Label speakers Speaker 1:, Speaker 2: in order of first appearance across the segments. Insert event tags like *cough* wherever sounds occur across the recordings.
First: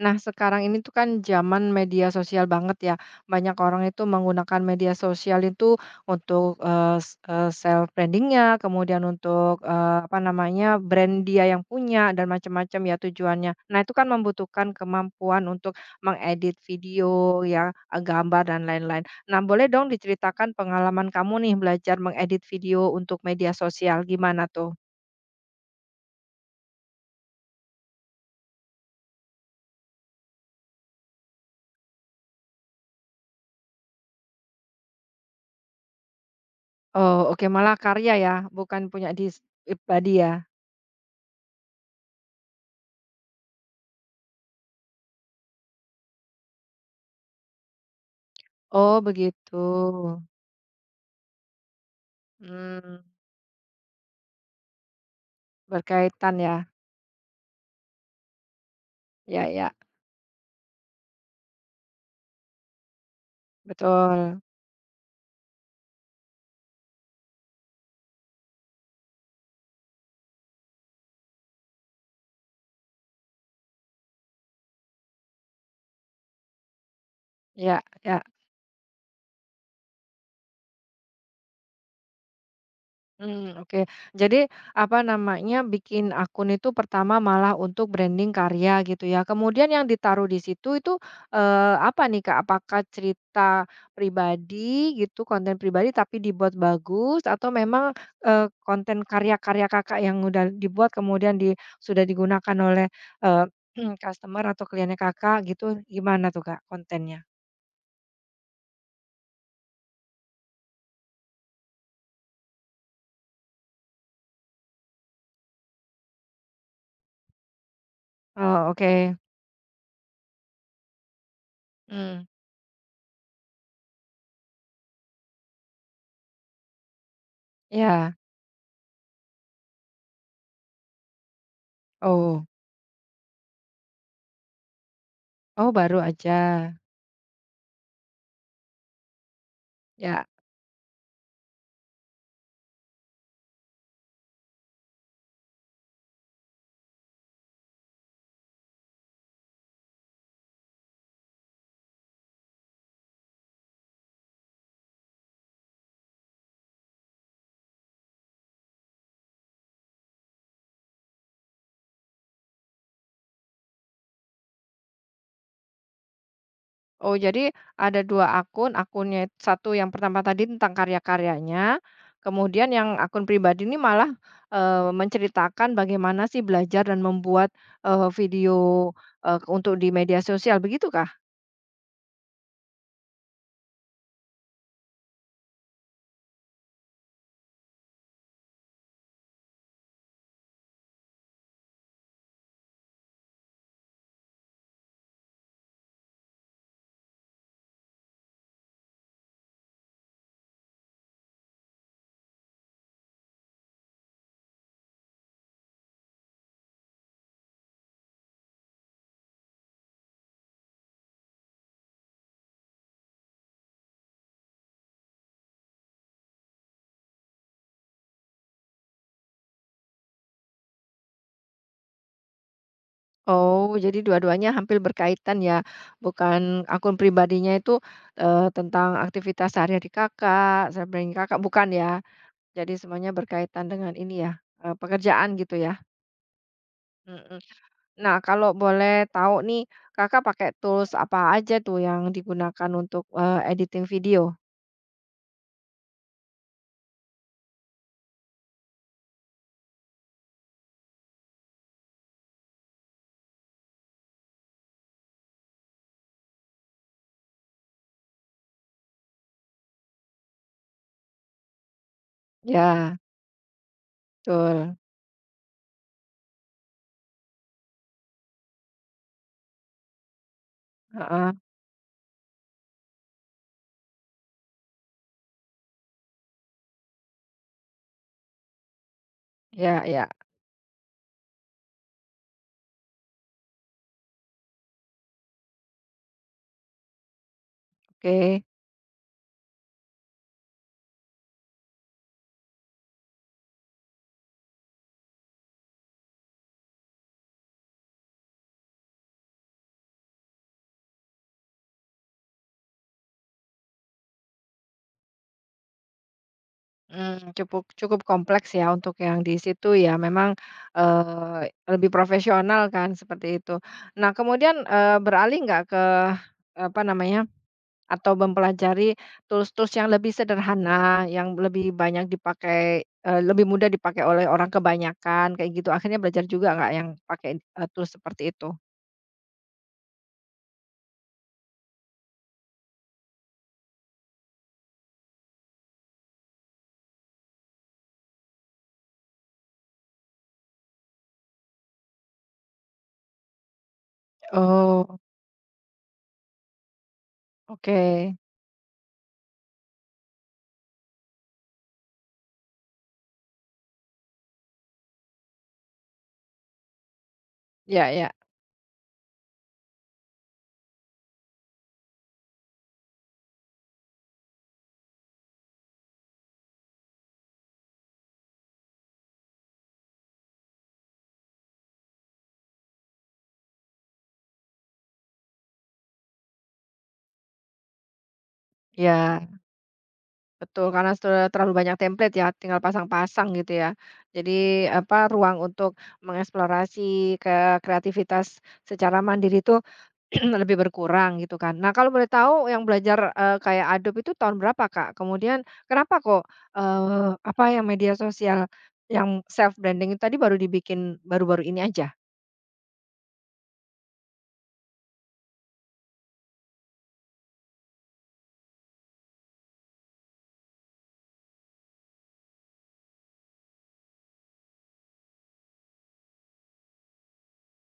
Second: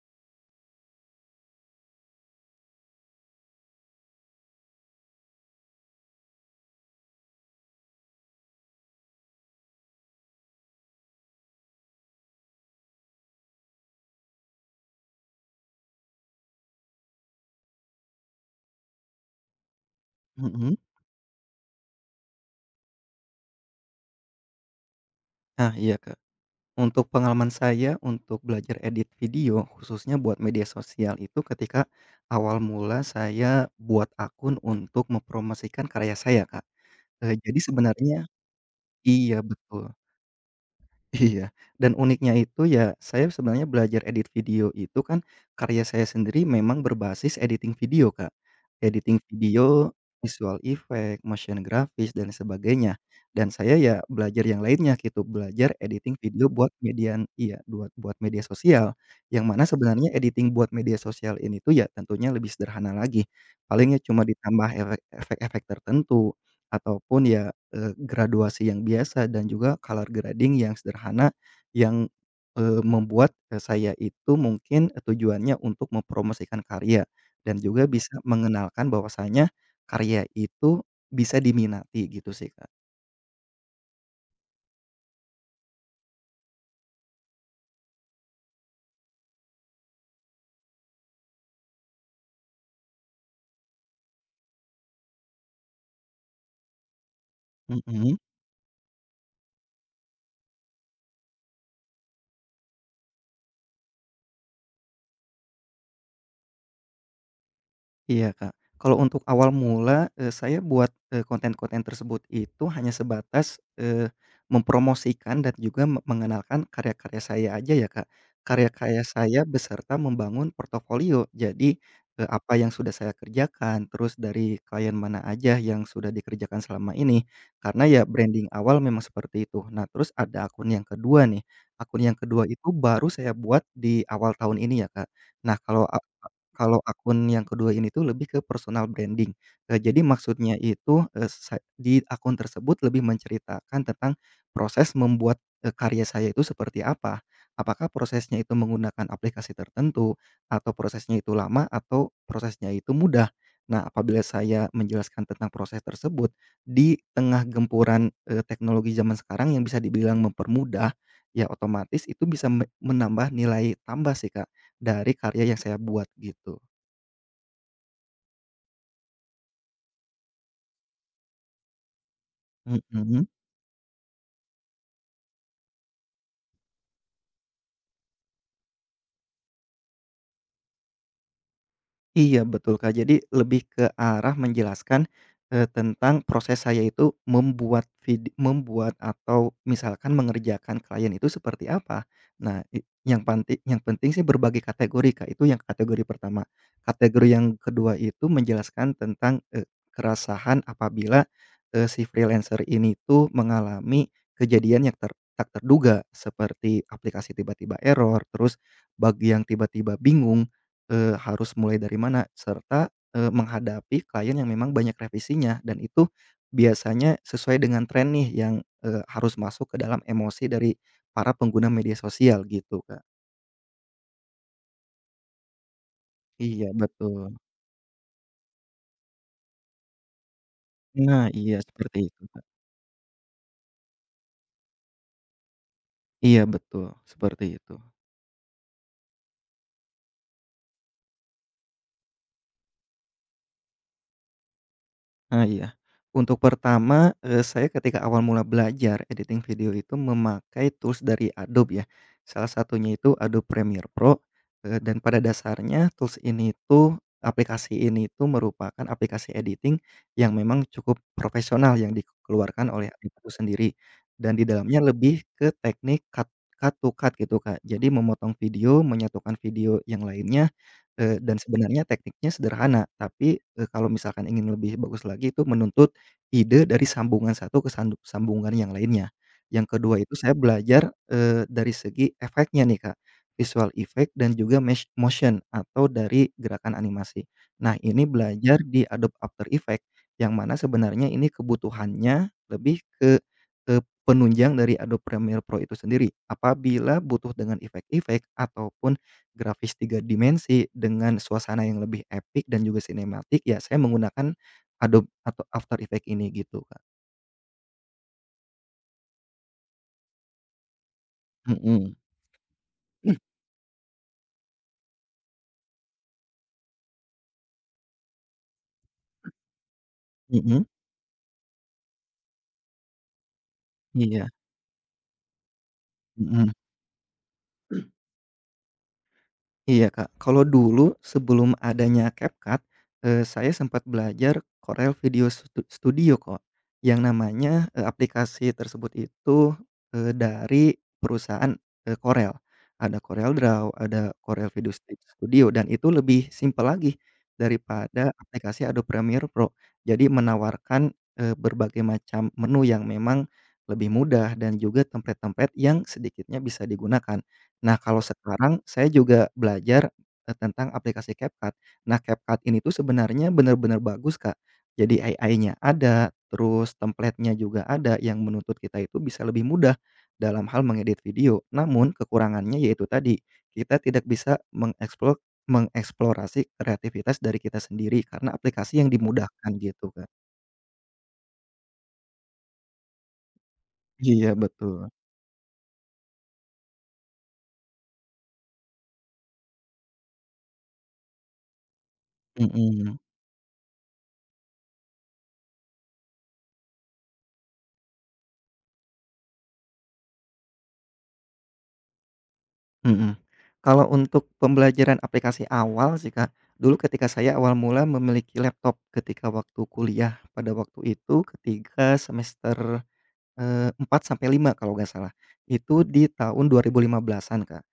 Speaker 1: Nah, sekarang ini tuh kan zaman media sosial banget ya. Banyak orang itu menggunakan media sosial itu untuk self brandingnya, kemudian untuk apa namanya brand dia yang punya dan macam-macam ya tujuannya. Nah, itu kan membutuhkan kemampuan untuk mengedit video ya, gambar dan lain-lain. Nah, boleh dong diceritakan
Speaker 2: Mhm.
Speaker 1: pengalaman kamu nih belajar mengedit video untuk media sosial gimana tuh?
Speaker 2: Ah, iya, Kak. Untuk pengalaman saya untuk belajar edit video, khususnya buat media sosial itu ketika awal mula saya buat akun untuk mempromosikan karya saya, Kak.
Speaker 1: Oh, oke,
Speaker 2: Jadi
Speaker 1: malah karya
Speaker 2: sebenarnya
Speaker 1: ya, bukan punya di
Speaker 2: iya, betul.
Speaker 1: pribadi ya.
Speaker 2: Iya, dan uniknya itu ya, saya sebenarnya belajar edit video itu kan, karya saya sendiri memang berbasis editing video, Kak.
Speaker 1: Oh
Speaker 2: Editing
Speaker 1: begitu.
Speaker 2: video, visual effect, motion grafis, dan sebagainya.
Speaker 1: Hmm,
Speaker 2: Dan saya ya belajar yang lainnya gitu, belajar editing
Speaker 1: berkaitan
Speaker 2: video
Speaker 1: ya,
Speaker 2: buat median iya, buat buat media sosial. Yang
Speaker 1: ya
Speaker 2: mana
Speaker 1: ya,
Speaker 2: sebenarnya editing buat media sosial ini tuh ya tentunya lebih sederhana lagi. Palingnya cuma
Speaker 1: betul,
Speaker 2: ditambah efek-efek tertentu, ataupun ya graduasi yang biasa dan juga color grading yang sederhana yang, membuat, saya itu mungkin, tujuannya untuk mempromosikan karya dan
Speaker 1: ya
Speaker 2: juga bisa
Speaker 1: ya.
Speaker 2: mengenalkan bahwasanya karya itu bisa diminati gitu sih, Kak.
Speaker 1: Hmm, oke. Jadi, apa namanya, bikin akun itu pertama malah untuk branding karya gitu ya. Kemudian yang ditaruh di situ itu, apa nih, Kak? Apakah cerita pribadi gitu, konten pribadi tapi dibuat bagus atau memang,
Speaker 2: Mhm.
Speaker 1: konten karya-karya Kakak yang udah dibuat kemudian di sudah digunakan oleh, eee, *clears throat* customer atau kliennya Kakak gitu, gimana tuh, Kak, kontennya?
Speaker 2: Iya, Kak. Kalau untuk awal mula, saya buat, konten-konten tersebut itu hanya sebatas, mempromosikan dan juga mengenalkan karya-karya saya aja ya, Kak.
Speaker 1: Oh,
Speaker 2: Karya-karya
Speaker 1: oke.
Speaker 2: saya beserta membangun portofolio. Jadi,
Speaker 1: Hmm,
Speaker 2: apa yang sudah saya kerjakan, terus dari klien mana aja yang sudah dikerjakan selama ini. Karena ya
Speaker 1: ya.
Speaker 2: branding awal memang seperti itu. Nah, terus ada akun yang kedua nih. Akun yang
Speaker 1: Oh.
Speaker 2: kedua itu baru saya buat di awal tahun ini ya, Kak. Nah,
Speaker 1: Oh,
Speaker 2: kalau a
Speaker 1: baru aja.
Speaker 2: Kalau akun yang kedua ini tuh lebih ke personal branding, jadi
Speaker 1: Ya.
Speaker 2: maksudnya itu, eee, sa di akun tersebut lebih menceritakan tentang proses membuat, karya saya itu seperti apa. Apakah prosesnya itu menggunakan aplikasi tertentu, atau prosesnya itu lama, atau prosesnya itu mudah. Nah, apabila saya menjelaskan tentang proses tersebut, di tengah gempuran, teknologi zaman sekarang yang bisa dibilang mempermudah, ya otomatis itu bisa menambah nilai tambah sih, Kak. Dari karya yang saya buat gitu,
Speaker 1: Oh, jadi ada 2 akun, akunnya satu yang pertama tadi tentang karya-karyanya, kemudian yang akun
Speaker 2: mhm.
Speaker 1: pribadi ini malah, menceritakan bagaimana sih belajar dan membuat, video, untuk di media sosial, begitukah?
Speaker 2: Iya betul, Kak. Jadi lebih ke arah menjelaskan, tentang proses saya itu membuat membuat atau misalkan mengerjakan klien itu seperti apa. Nah, i yang panti Yang penting sih berbagi kategori, Kak, itu yang kategori pertama. Kategori yang kedua itu menjelaskan tentang, keresahan apabila, si freelancer ini tuh mengalami kejadian yang tak terduga seperti aplikasi tiba-tiba error, terus bug yang tiba-tiba bingung harus mulai dari mana, serta, menghadapi klien yang memang banyak revisinya dan itu biasanya sesuai dengan tren nih yang, harus masuk ke dalam emosi dari para pengguna media sosial gitu, Kak.
Speaker 1: Oh, jadi dua-duanya hampir berkaitan ya, bukan
Speaker 2: Iya
Speaker 1: akun
Speaker 2: betul.
Speaker 1: pribadinya itu, tentang aktivitas sehari-hari Kakak, selebgram
Speaker 2: Nah,
Speaker 1: Kakak,
Speaker 2: iya
Speaker 1: bukan
Speaker 2: seperti
Speaker 1: ya?
Speaker 2: itu, Kak.
Speaker 1: Jadi semuanya berkaitan dengan ini ya, pekerjaan gitu ya?
Speaker 2: Iya betul,
Speaker 1: Mhm.
Speaker 2: seperti itu.
Speaker 1: Nah, kalau boleh tahu nih, Kakak pakai tools apa aja tuh yang digunakan untuk, editing video?
Speaker 2: Ah, iya. Untuk pertama, saya ketika awal mula belajar editing video itu memakai tools dari Adobe ya. Salah satunya itu Adobe Premiere Pro, dan pada dasarnya tools ini tuh, aplikasi ini tuh merupakan aplikasi editing yang memang cukup profesional yang dikeluarkan oleh
Speaker 1: Ya,
Speaker 2: Adobe itu sendiri, dan di
Speaker 1: betul,
Speaker 2: dalamnya lebih ke teknik cut cut to cut gitu, Kak. Jadi memotong video, menyatukan video yang lainnya.
Speaker 1: heeh,
Speaker 2: Dan sebenarnya tekniknya sederhana, tapi, kalau misalkan ingin lebih bagus lagi itu menuntut ide dari sambungan satu ke sambungan yang lainnya. Yang
Speaker 1: ya
Speaker 2: kedua
Speaker 1: ya,
Speaker 2: itu saya belajar, dari segi efeknya nih, Kak, visual effect dan juga mesh motion atau dari gerakan animasi. Nah, ini
Speaker 1: oke,
Speaker 2: belajar di Adobe After Effect yang mana sebenarnya ini kebutuhannya lebih. Penunjang dari Adobe Premiere Pro itu sendiri. Apabila butuh dengan efek-efek ataupun grafis 3 dimensi dengan suasana yang lebih epic dan juga sinematik, ya saya menggunakan Adobe atau After Effects ini gitu, Kak.
Speaker 1: mmm, cukup cukup kompleks ya untuk yang di situ ya, memang, lebih
Speaker 2: Mhm.
Speaker 1: profesional kan seperti itu. Nah kemudian, beralih nggak ke, apa namanya. Atau mempelajari tools-tools yang lebih
Speaker 2: Mhm,
Speaker 1: sederhana, yang lebih banyak dipakai, lebih mudah dipakai oleh
Speaker 2: iya,
Speaker 1: orang kebanyakan, kayak gitu. Akhirnya belajar
Speaker 2: mhm.
Speaker 1: juga nggak yang pakai, tools seperti itu.
Speaker 2: Iya, Kak. Kalau dulu sebelum adanya CapCut, saya sempat belajar Corel Video Studio, kok. Yang namanya, aplikasi tersebut itu, dari perusahaan, Corel. Ada Corel Draw, ada Corel Video
Speaker 1: Oh,
Speaker 2: Studio, dan itu lebih simpel lagi
Speaker 1: oke.
Speaker 2: daripada aplikasi Adobe Premiere Pro. Jadi menawarkan, berbagai macam menu yang memang lebih mudah dan juga template-template yang sedikitnya bisa digunakan. Nah,
Speaker 1: Ya
Speaker 2: kalau
Speaker 1: ya.
Speaker 2: sekarang saya juga belajar, tentang aplikasi CapCut. Nah, CapCut ini tuh sebenarnya bener-bener bagus, Kak. Jadi AI-nya ada, terus template-nya juga ada yang menuntut kita itu bisa lebih mudah dalam hal mengedit video. Namun kekurangannya yaitu tadi, kita tidak bisa mengeksplorasi kreativitas dari kita sendiri karena aplikasi yang
Speaker 1: Ya,
Speaker 2: dimudahkan gitu, Kak.
Speaker 1: betul karena sudah terlalu banyak template ya, tinggal pasang-pasang gitu ya.
Speaker 2: Iya,
Speaker 1: Jadi,
Speaker 2: betul.
Speaker 1: apa, ruang untuk mengeksplorasi ke kreativitas secara mandiri itu *clears throat* lebih berkurang gitu kan. Nah kalau boleh tahu yang
Speaker 2: Mhm.
Speaker 1: belajar, kayak Adobe itu tahun berapa, Kak? Kemudian kenapa kok, apa yang media sosial yang self branding itu tadi baru dibikin baru-baru ini aja?
Speaker 2: Mhm. Kalau untuk pembelajaran aplikasi awal sih, Kak, dulu ketika saya awal mula memiliki laptop ketika waktu kuliah pada waktu itu ketika semester, 4 sampai 5 kalau nggak salah, itu di tahun 2015-an, Kak.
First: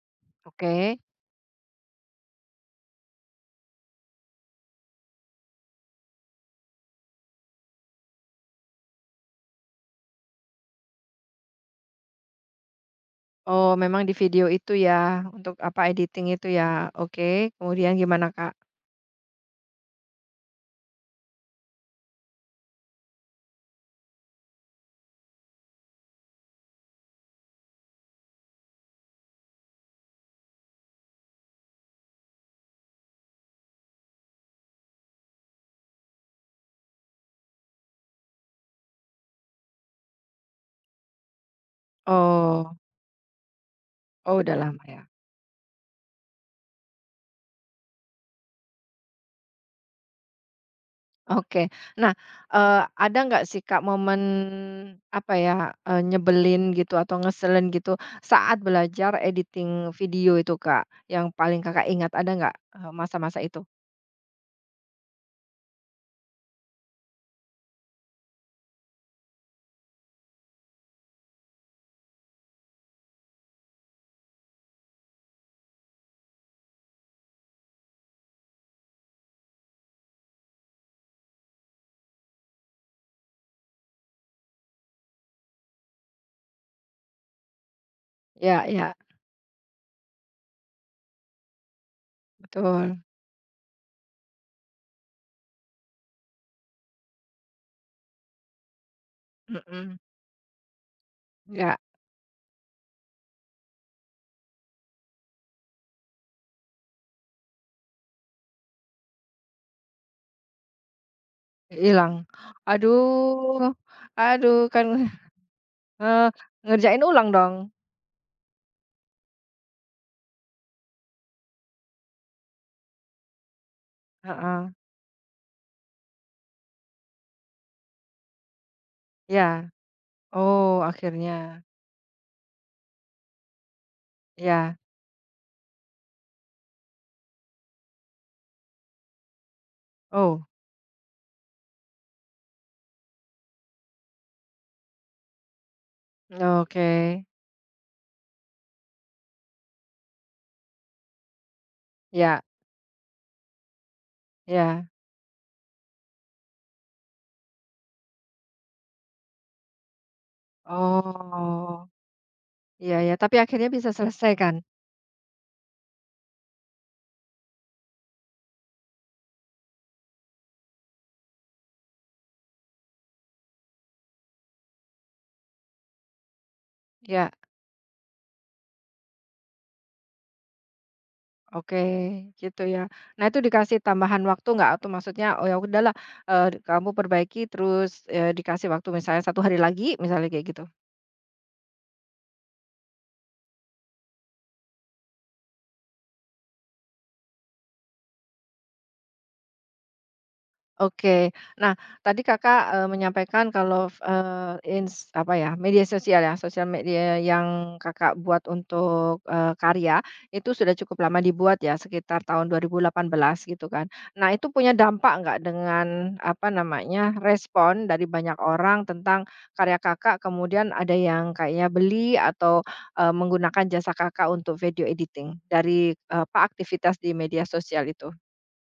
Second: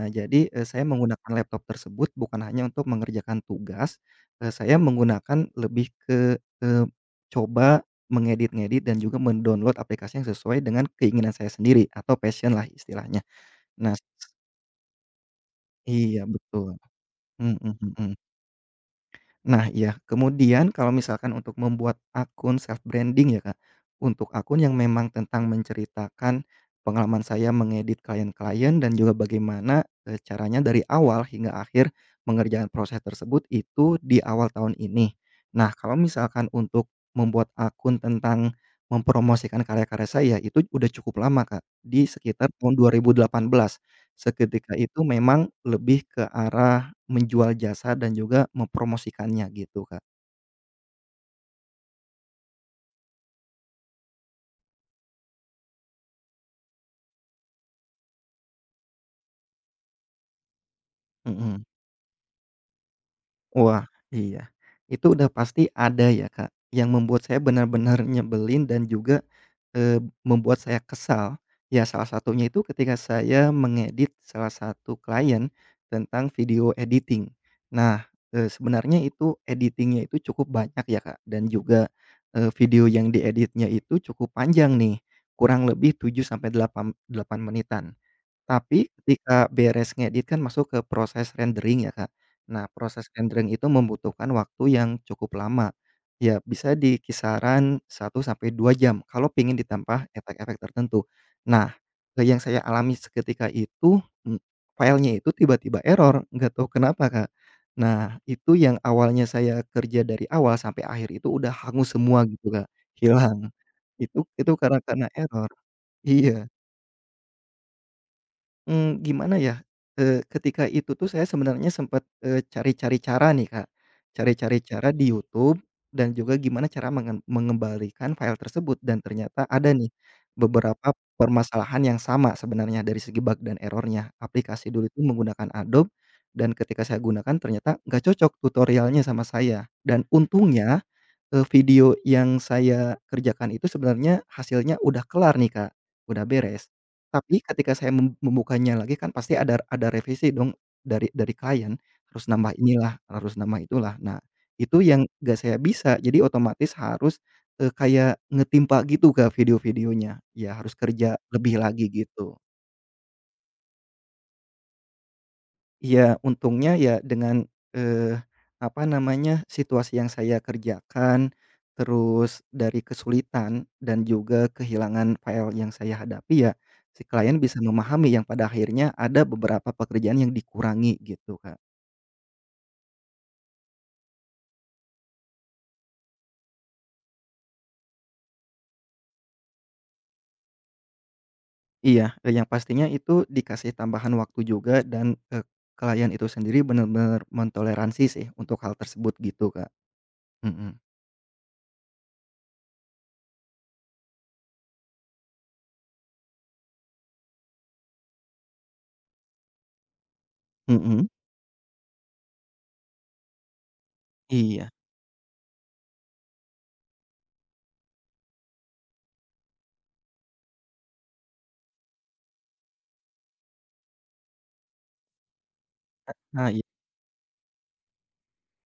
Speaker 2: Nah jadi, saya
Speaker 1: Oke.
Speaker 2: menggunakan laptop tersebut bukan hanya untuk mengerjakan tugas, saya menggunakan lebih ke, coba mengedit-ngedit dan juga mendownload aplikasi yang sesuai dengan keinginan saya sendiri atau passion-lah istilahnya.
Speaker 1: Oh
Speaker 2: Nah
Speaker 1: memang di video itu ya, untuk apa,
Speaker 2: Iya
Speaker 1: editing itu ya,
Speaker 2: betul,
Speaker 1: oke.
Speaker 2: mhm
Speaker 1: Kemudian
Speaker 2: mhm.
Speaker 1: gimana, Kak?
Speaker 2: Nah ya kemudian kalau misalkan untuk membuat akun self-branding ya Kak, untuk akun yang memang tentang menceritakan pengalaman saya mengedit klien-klien dan juga bagaimana, caranya dari awal hingga akhir mengerjakan proses tersebut itu di awal tahun ini. Nah kalau misalkan untuk membuat akun tentang mempromosikan karya-karya saya itu udah cukup lama Kak, di sekitar tahun
Speaker 1: Oh
Speaker 2: 2018.
Speaker 1: oh, udah
Speaker 2: Seketika
Speaker 1: lama
Speaker 2: itu
Speaker 1: ya.
Speaker 2: memang lebih ke arah menjual jasa dan juga mempromosikannya gitu, Kak.
Speaker 1: Oke. Nah, eee, ada nggak sih, Kak, momen, apa ya, nyebelin gitu atau ngeselin gitu saat belajar editing video itu, Kak, yang paling
Speaker 2: Mhm.
Speaker 1: Kakak ingat ada nggak, masa-masa itu?
Speaker 2: Wah, iya. Itu udah pasti ada ya, Kak, yang membuat saya benar-benar nyebelin dan juga, eee, membuat saya kesal. Ya salah satunya itu ketika saya mengedit salah satu klien tentang video editing. Nah, Sebenarnya itu editing-nya itu cukup banyak ya, Kak, dan juga, video yang dieditnya itu cukup panjang nih, kurang lebih 7 sampai delapan delapan menitan.
Speaker 1: Ya
Speaker 2: Tapi
Speaker 1: ya,
Speaker 2: ketika beres ngedit kan masuk ke proses rendering ya, Kak. Nah,
Speaker 1: betul,
Speaker 2: proses rendering itu membutuhkan waktu yang cukup lama, ya bisa di kisaran satu sampai 2 jam kalau pingin
Speaker 1: mhm,
Speaker 2: ditambah efek-efek tertentu. Nah,
Speaker 1: ya,
Speaker 2: yang saya alami seketika itu, filenya itu tiba-tiba error, nggak tahu kenapa, Kak. Nah, itu yang awalnya saya kerja dari awal sampai akhir itu udah hangus
Speaker 1: hilang.
Speaker 2: semua gitu, Kak, hilang.
Speaker 1: Aduh
Speaker 2: Itu
Speaker 1: aduh,
Speaker 2: karena
Speaker 1: kan,
Speaker 2: karena
Speaker 1: *laughs*
Speaker 2: error.
Speaker 1: eee,
Speaker 2: Iya.
Speaker 1: ngerjain ulang dong?
Speaker 2: Gimana ya, ketika itu tuh saya sebenarnya sempet, cari-cari cara nih, Kak. Cari-cari
Speaker 1: Heeh,
Speaker 2: cara di YouTube dan juga gimana cara mengembalikan file tersebut dan ternyata
Speaker 1: ya.
Speaker 2: ada nih
Speaker 1: Oh,
Speaker 2: beberapa
Speaker 1: akhirnya,
Speaker 2: permasalahan yang sama sebenarnya dari segi bug dan error-nya. Aplikasi
Speaker 1: ya.
Speaker 2: dulu itu menggunakan Adobe dan ketika saya gunakan ternyata nggak cocok tutorialnya sama saya dan
Speaker 1: Oh,
Speaker 2: untungnya. Video yang saya kerjakan itu sebenarnya hasilnya udah kelar nih, Kak, udah beres.
Speaker 1: oke.
Speaker 2: Tapi ketika saya membukanya lagi kan pasti ada revisi dong dari klien, harus
Speaker 1: Ya
Speaker 2: nambah inilah, harus nambah itulah. Nah, itu
Speaker 1: ya.
Speaker 2: yang nggak saya bisa, jadi otomatis harus, kayak ngetimpa gitu, Kak, video-videonya. Ya harus kerja lebih lagi
Speaker 1: Oh.
Speaker 2: gitu.
Speaker 1: Iya ya, tapi akhirnya bisa selesai kan?
Speaker 2: Iya, untungnya ya dengan, eee, apa namanya, situasi yang saya kerjakan, terus dari kesulitan dan juga kehilangan file yang saya hadapi ya, si
Speaker 1: Ya,
Speaker 2: klien bisa memahami yang pada akhirnya ada beberapa pekerjaan yang dikurangi gitu, Kak.
Speaker 1: oke, gitu ya. Nah, itu dikasih tambahan waktu nggak? Atau maksudnya, oh ya udahlah, kamu perbaiki terus, dikasih waktu misalnya satu hari lagi, misalnya kayak gitu?
Speaker 2: Iya, yang pastinya itu dikasih tambahan waktu juga dan, klien itu sendiri benar-benar mentoleransi sih untuk hal tersebut gitu, Kak. Mhm.
Speaker 1: Oke. Nah, tadi Kakak, menyampaikan kalau, eee, ins apa ya, media sosial ya, sosial media yang Kakak buat untuk, karya, itu sudah cukup
Speaker 2: Mhm,
Speaker 1: lama dibuat ya, sekitar tahun 2018 gitu kan. Nah, itu
Speaker 2: iya.
Speaker 1: punya dampak nggak dengan, apa namanya, respon dari banyak orang tentang karya Kakak, kemudian ada yang kayaknya beli atau, menggunakan jasa Kakak untuk video editing dari, apa,
Speaker 2: Nah
Speaker 1: aktivitas di media sosial itu?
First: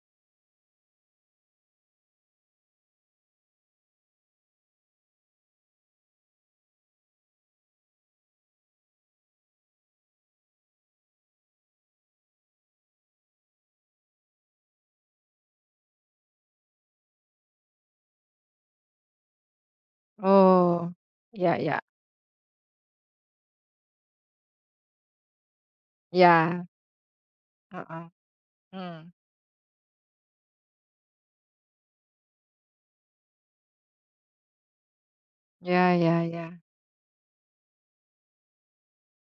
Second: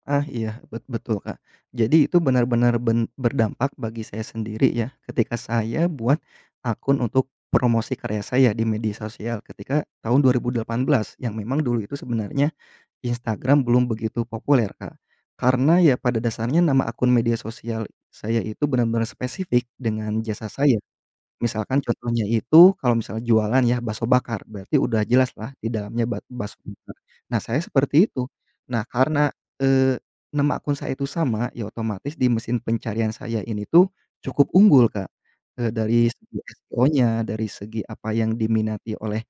Speaker 2: Ah, iya, betul, Kak. Jadi itu benar-benar berdampak bagi saya sendiri ya, ketika saya buat akun untuk promosi karya saya di media sosial ketika tahun 2018 yang memang dulu itu sebenarnya Instagram belum begitu populer, Kak. Karena ya pada dasarnya nama akun media sosial saya itu benar-benar spesifik dengan jasa saya.
Speaker 1: Oh, ya ya.
Speaker 2: Misalkan contohnya itu, kalau misalnya jualan ya bakso bakar, berarti udah jelas lah di dalamnya bakso
Speaker 1: Ya,
Speaker 2: bakar. Nah, saya
Speaker 1: heeh,
Speaker 2: seperti itu. Nah,
Speaker 1: mmm,
Speaker 2: karena, eee, nama akun saya itu sama, ya otomatis di mesin pencarian saya ini tuh cukup unggul, Kak.
Speaker 1: ya
Speaker 2: Dari
Speaker 1: ya
Speaker 2: segi
Speaker 1: ya,
Speaker 2: SEO-nya, dari segi apa yang diminati oleh,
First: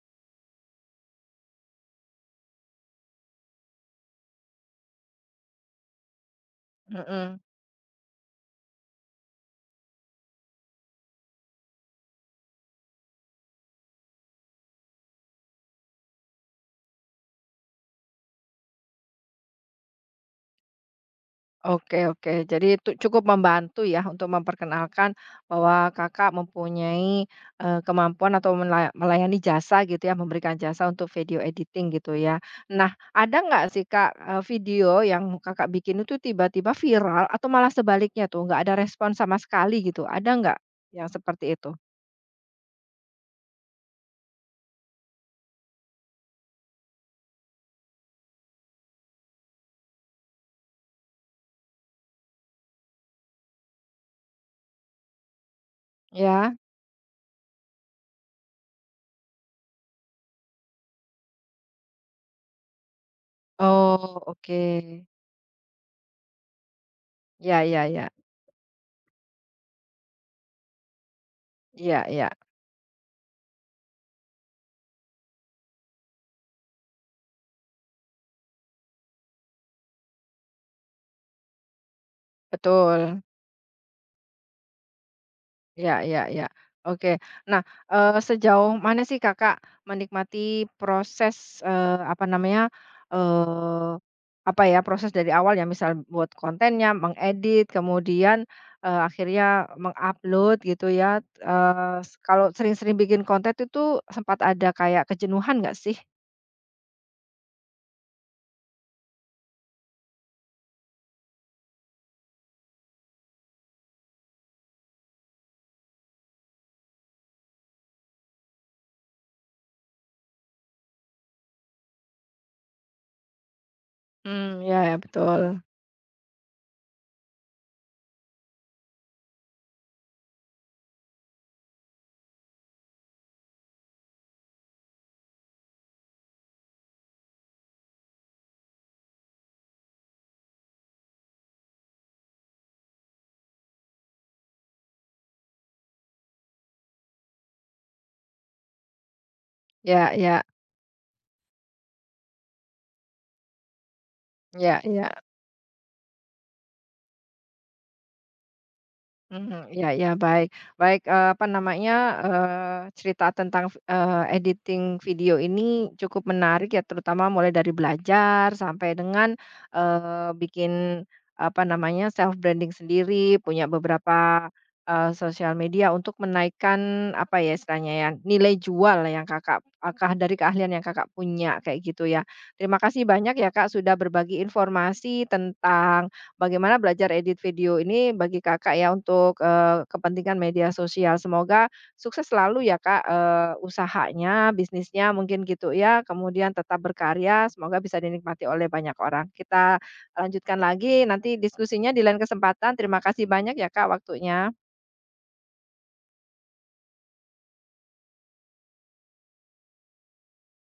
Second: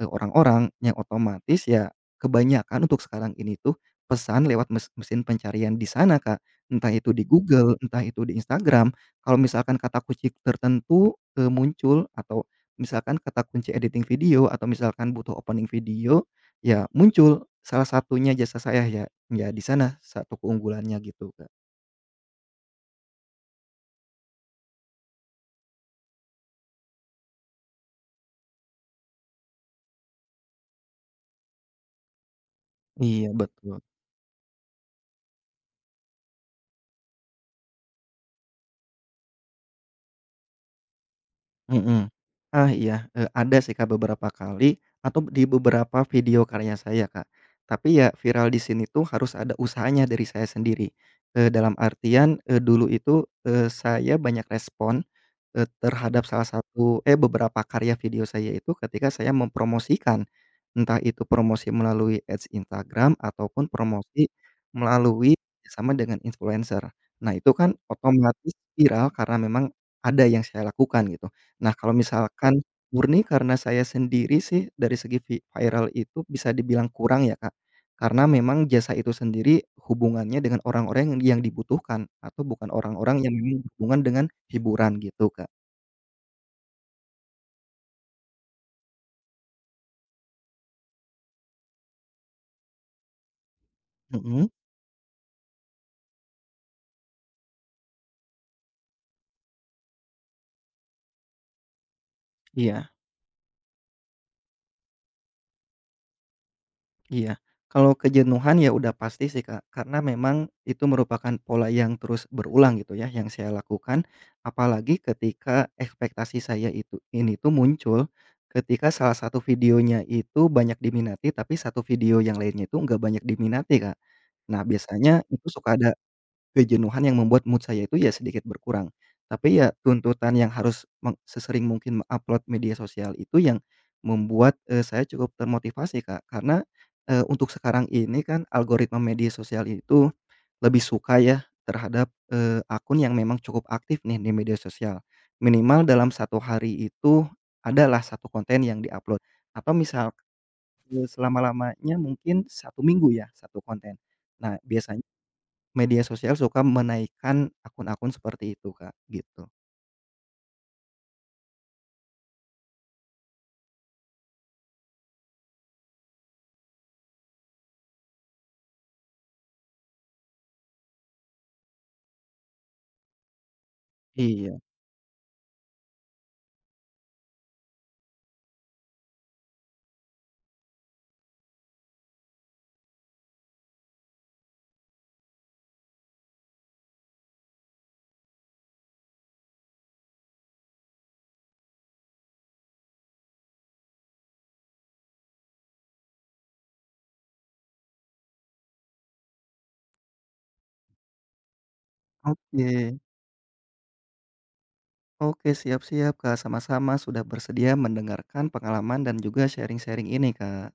Speaker 2: orang-orang, yang otomatis ya kebanyakan untuk sekarang ini tuh pesan lewat mesin pencarian di sana, Kak. Entah itu di
Speaker 1: mhm,
Speaker 2: Google, entah itu di Instagram. Kalau misalkan kata kunci tertentu, muncul atau misalkan kata kunci editing video atau misalkan butuh opening video, ya muncul salah satunya jasa saya ya, ya di sana satu keunggulannya gitu, Kak.
Speaker 1: oke oke. Jadi itu cukup membantu ya untuk memperkenalkan bahwa Kakak mempunyai, kemampuan atau mela melayani jasa gitu ya, memberikan jasa untuk video editing gitu ya. Nah,
Speaker 2: Iya
Speaker 1: ada nggak
Speaker 2: betul.
Speaker 1: sih Kak, video yang Kakak bikin itu tiba-tiba viral atau malah sebaliknya tuh nggak ada respon sama sekali gitu, ada nggak yang seperti itu?
Speaker 2: Mhm. Ah, iya, ada sih, Kak, beberapa kali atau di beberapa video karya saya, Kak. Tapi ya viral di sini tuh harus ada usahanya dari saya sendiri, dalam artian, dulu itu, saya banyak respon, terhadap salah
Speaker 1: Ya?
Speaker 2: satu beberapa karya video saya itu ketika saya mempromosikan, entah itu promosi melalui ads Instagram ataupun
Speaker 1: Oh,
Speaker 2: promosi
Speaker 1: oke.
Speaker 2: melalui kerjasama dengan influencer. Nah, itu
Speaker 1: Ya
Speaker 2: kan
Speaker 1: ya ya.
Speaker 2: otomatis viral karena memang ada yang saya lakukan gitu. Nah, kalau
Speaker 1: Ya, ya.
Speaker 2: misalkan murni karena saya sendiri sih dari segi viral itu bisa dibilang kurang ya, Kak. Karena memang jasa itu sendiri hubungannya dengan orang-orang yang dibutuhkan atau bukan
Speaker 1: Betul.
Speaker 2: orang-orang yang memang berhubungan dengan hiburan gitu, Kak.
Speaker 1: Ya, ya, ya. Oke. Nah, sejauh mana sih Kakak menikmati proses, apa namanya, eee,
Speaker 2: Mhm,
Speaker 1: apa ya, proses dari awal ya misal buat kontennya, mengedit, kemudian, akhirnya mengupload gitu ya, eee, s kalau
Speaker 2: iya.
Speaker 1: sering-sering bikin konten itu sempat ada kayak kejenuhan nggak sih?
Speaker 2: Iya, kalau kejenuhan ya udah pasti sih Kak, karena memang itu merupakan pola yang terus berulang gitu ya yang saya lakukan, apalagi ketika ekspektasi saya itu ini tuh muncul ketika salah satu videonya itu banyak diminati tapi satu video yang lainnya itu nggak banyak diminati Kak.
Speaker 1: Hmm,
Speaker 2: Nah
Speaker 1: ya ya
Speaker 2: biasanya itu
Speaker 1: betul.
Speaker 2: suka ada kejenuhan yang membuat mood saya itu ya sedikit berkurang. Tapi ya tuntutan yang harus sesering mungkin upload media sosial itu yang membuat, saya cukup termotivasi, Kak. Karena, untuk sekarang ini kan algoritma media sosial itu lebih suka ya terhadap, akun yang memang cukup aktif nih di media sosial. Minimal dalam satu hari itu adalah satu konten yang diupload, atau
Speaker 1: Ya
Speaker 2: misal,
Speaker 1: ya.
Speaker 2: selama-lamanya mungkin satu minggu ya satu konten. Nah
Speaker 1: Ya
Speaker 2: biasanya
Speaker 1: ya.
Speaker 2: media sosial suka menaikkan akun-akun seperti itu, Kak, gitu.
Speaker 1: Mhm, iya iya, baik baik, apa namanya, cerita tentang, editing video ini cukup menarik ya, terutama mulai dari belajar sampai dengan, bikin, apa namanya, self branding sendiri, punya beberapa,
Speaker 2: Iya.
Speaker 1: sosial media untuk menaikkan, apa ya istilahnya ya, nilai jual yang Kakak eee, dari keahlian yang Kakak punya, kayak gitu ya. Terima kasih banyak ya Kak, sudah berbagi informasi tentang bagaimana belajar edit video ini bagi Kakak ya untuk, kepentingan media sosial. Semoga sukses selalu ya Kak, usahanya, bisnisnya mungkin gitu ya, kemudian tetap berkarya, semoga bisa dinikmati oleh banyak orang. Kita lanjutkan lagi nanti diskusinya di lain
Speaker 2: Oke
Speaker 1: kesempatan. Terima kasih banyak ya Kak waktunya.
Speaker 2: oke, siap siap, Kak, sama-sama sudah bersedia mendengarkan pengalaman dan juga sharing-sharing ini, Kak.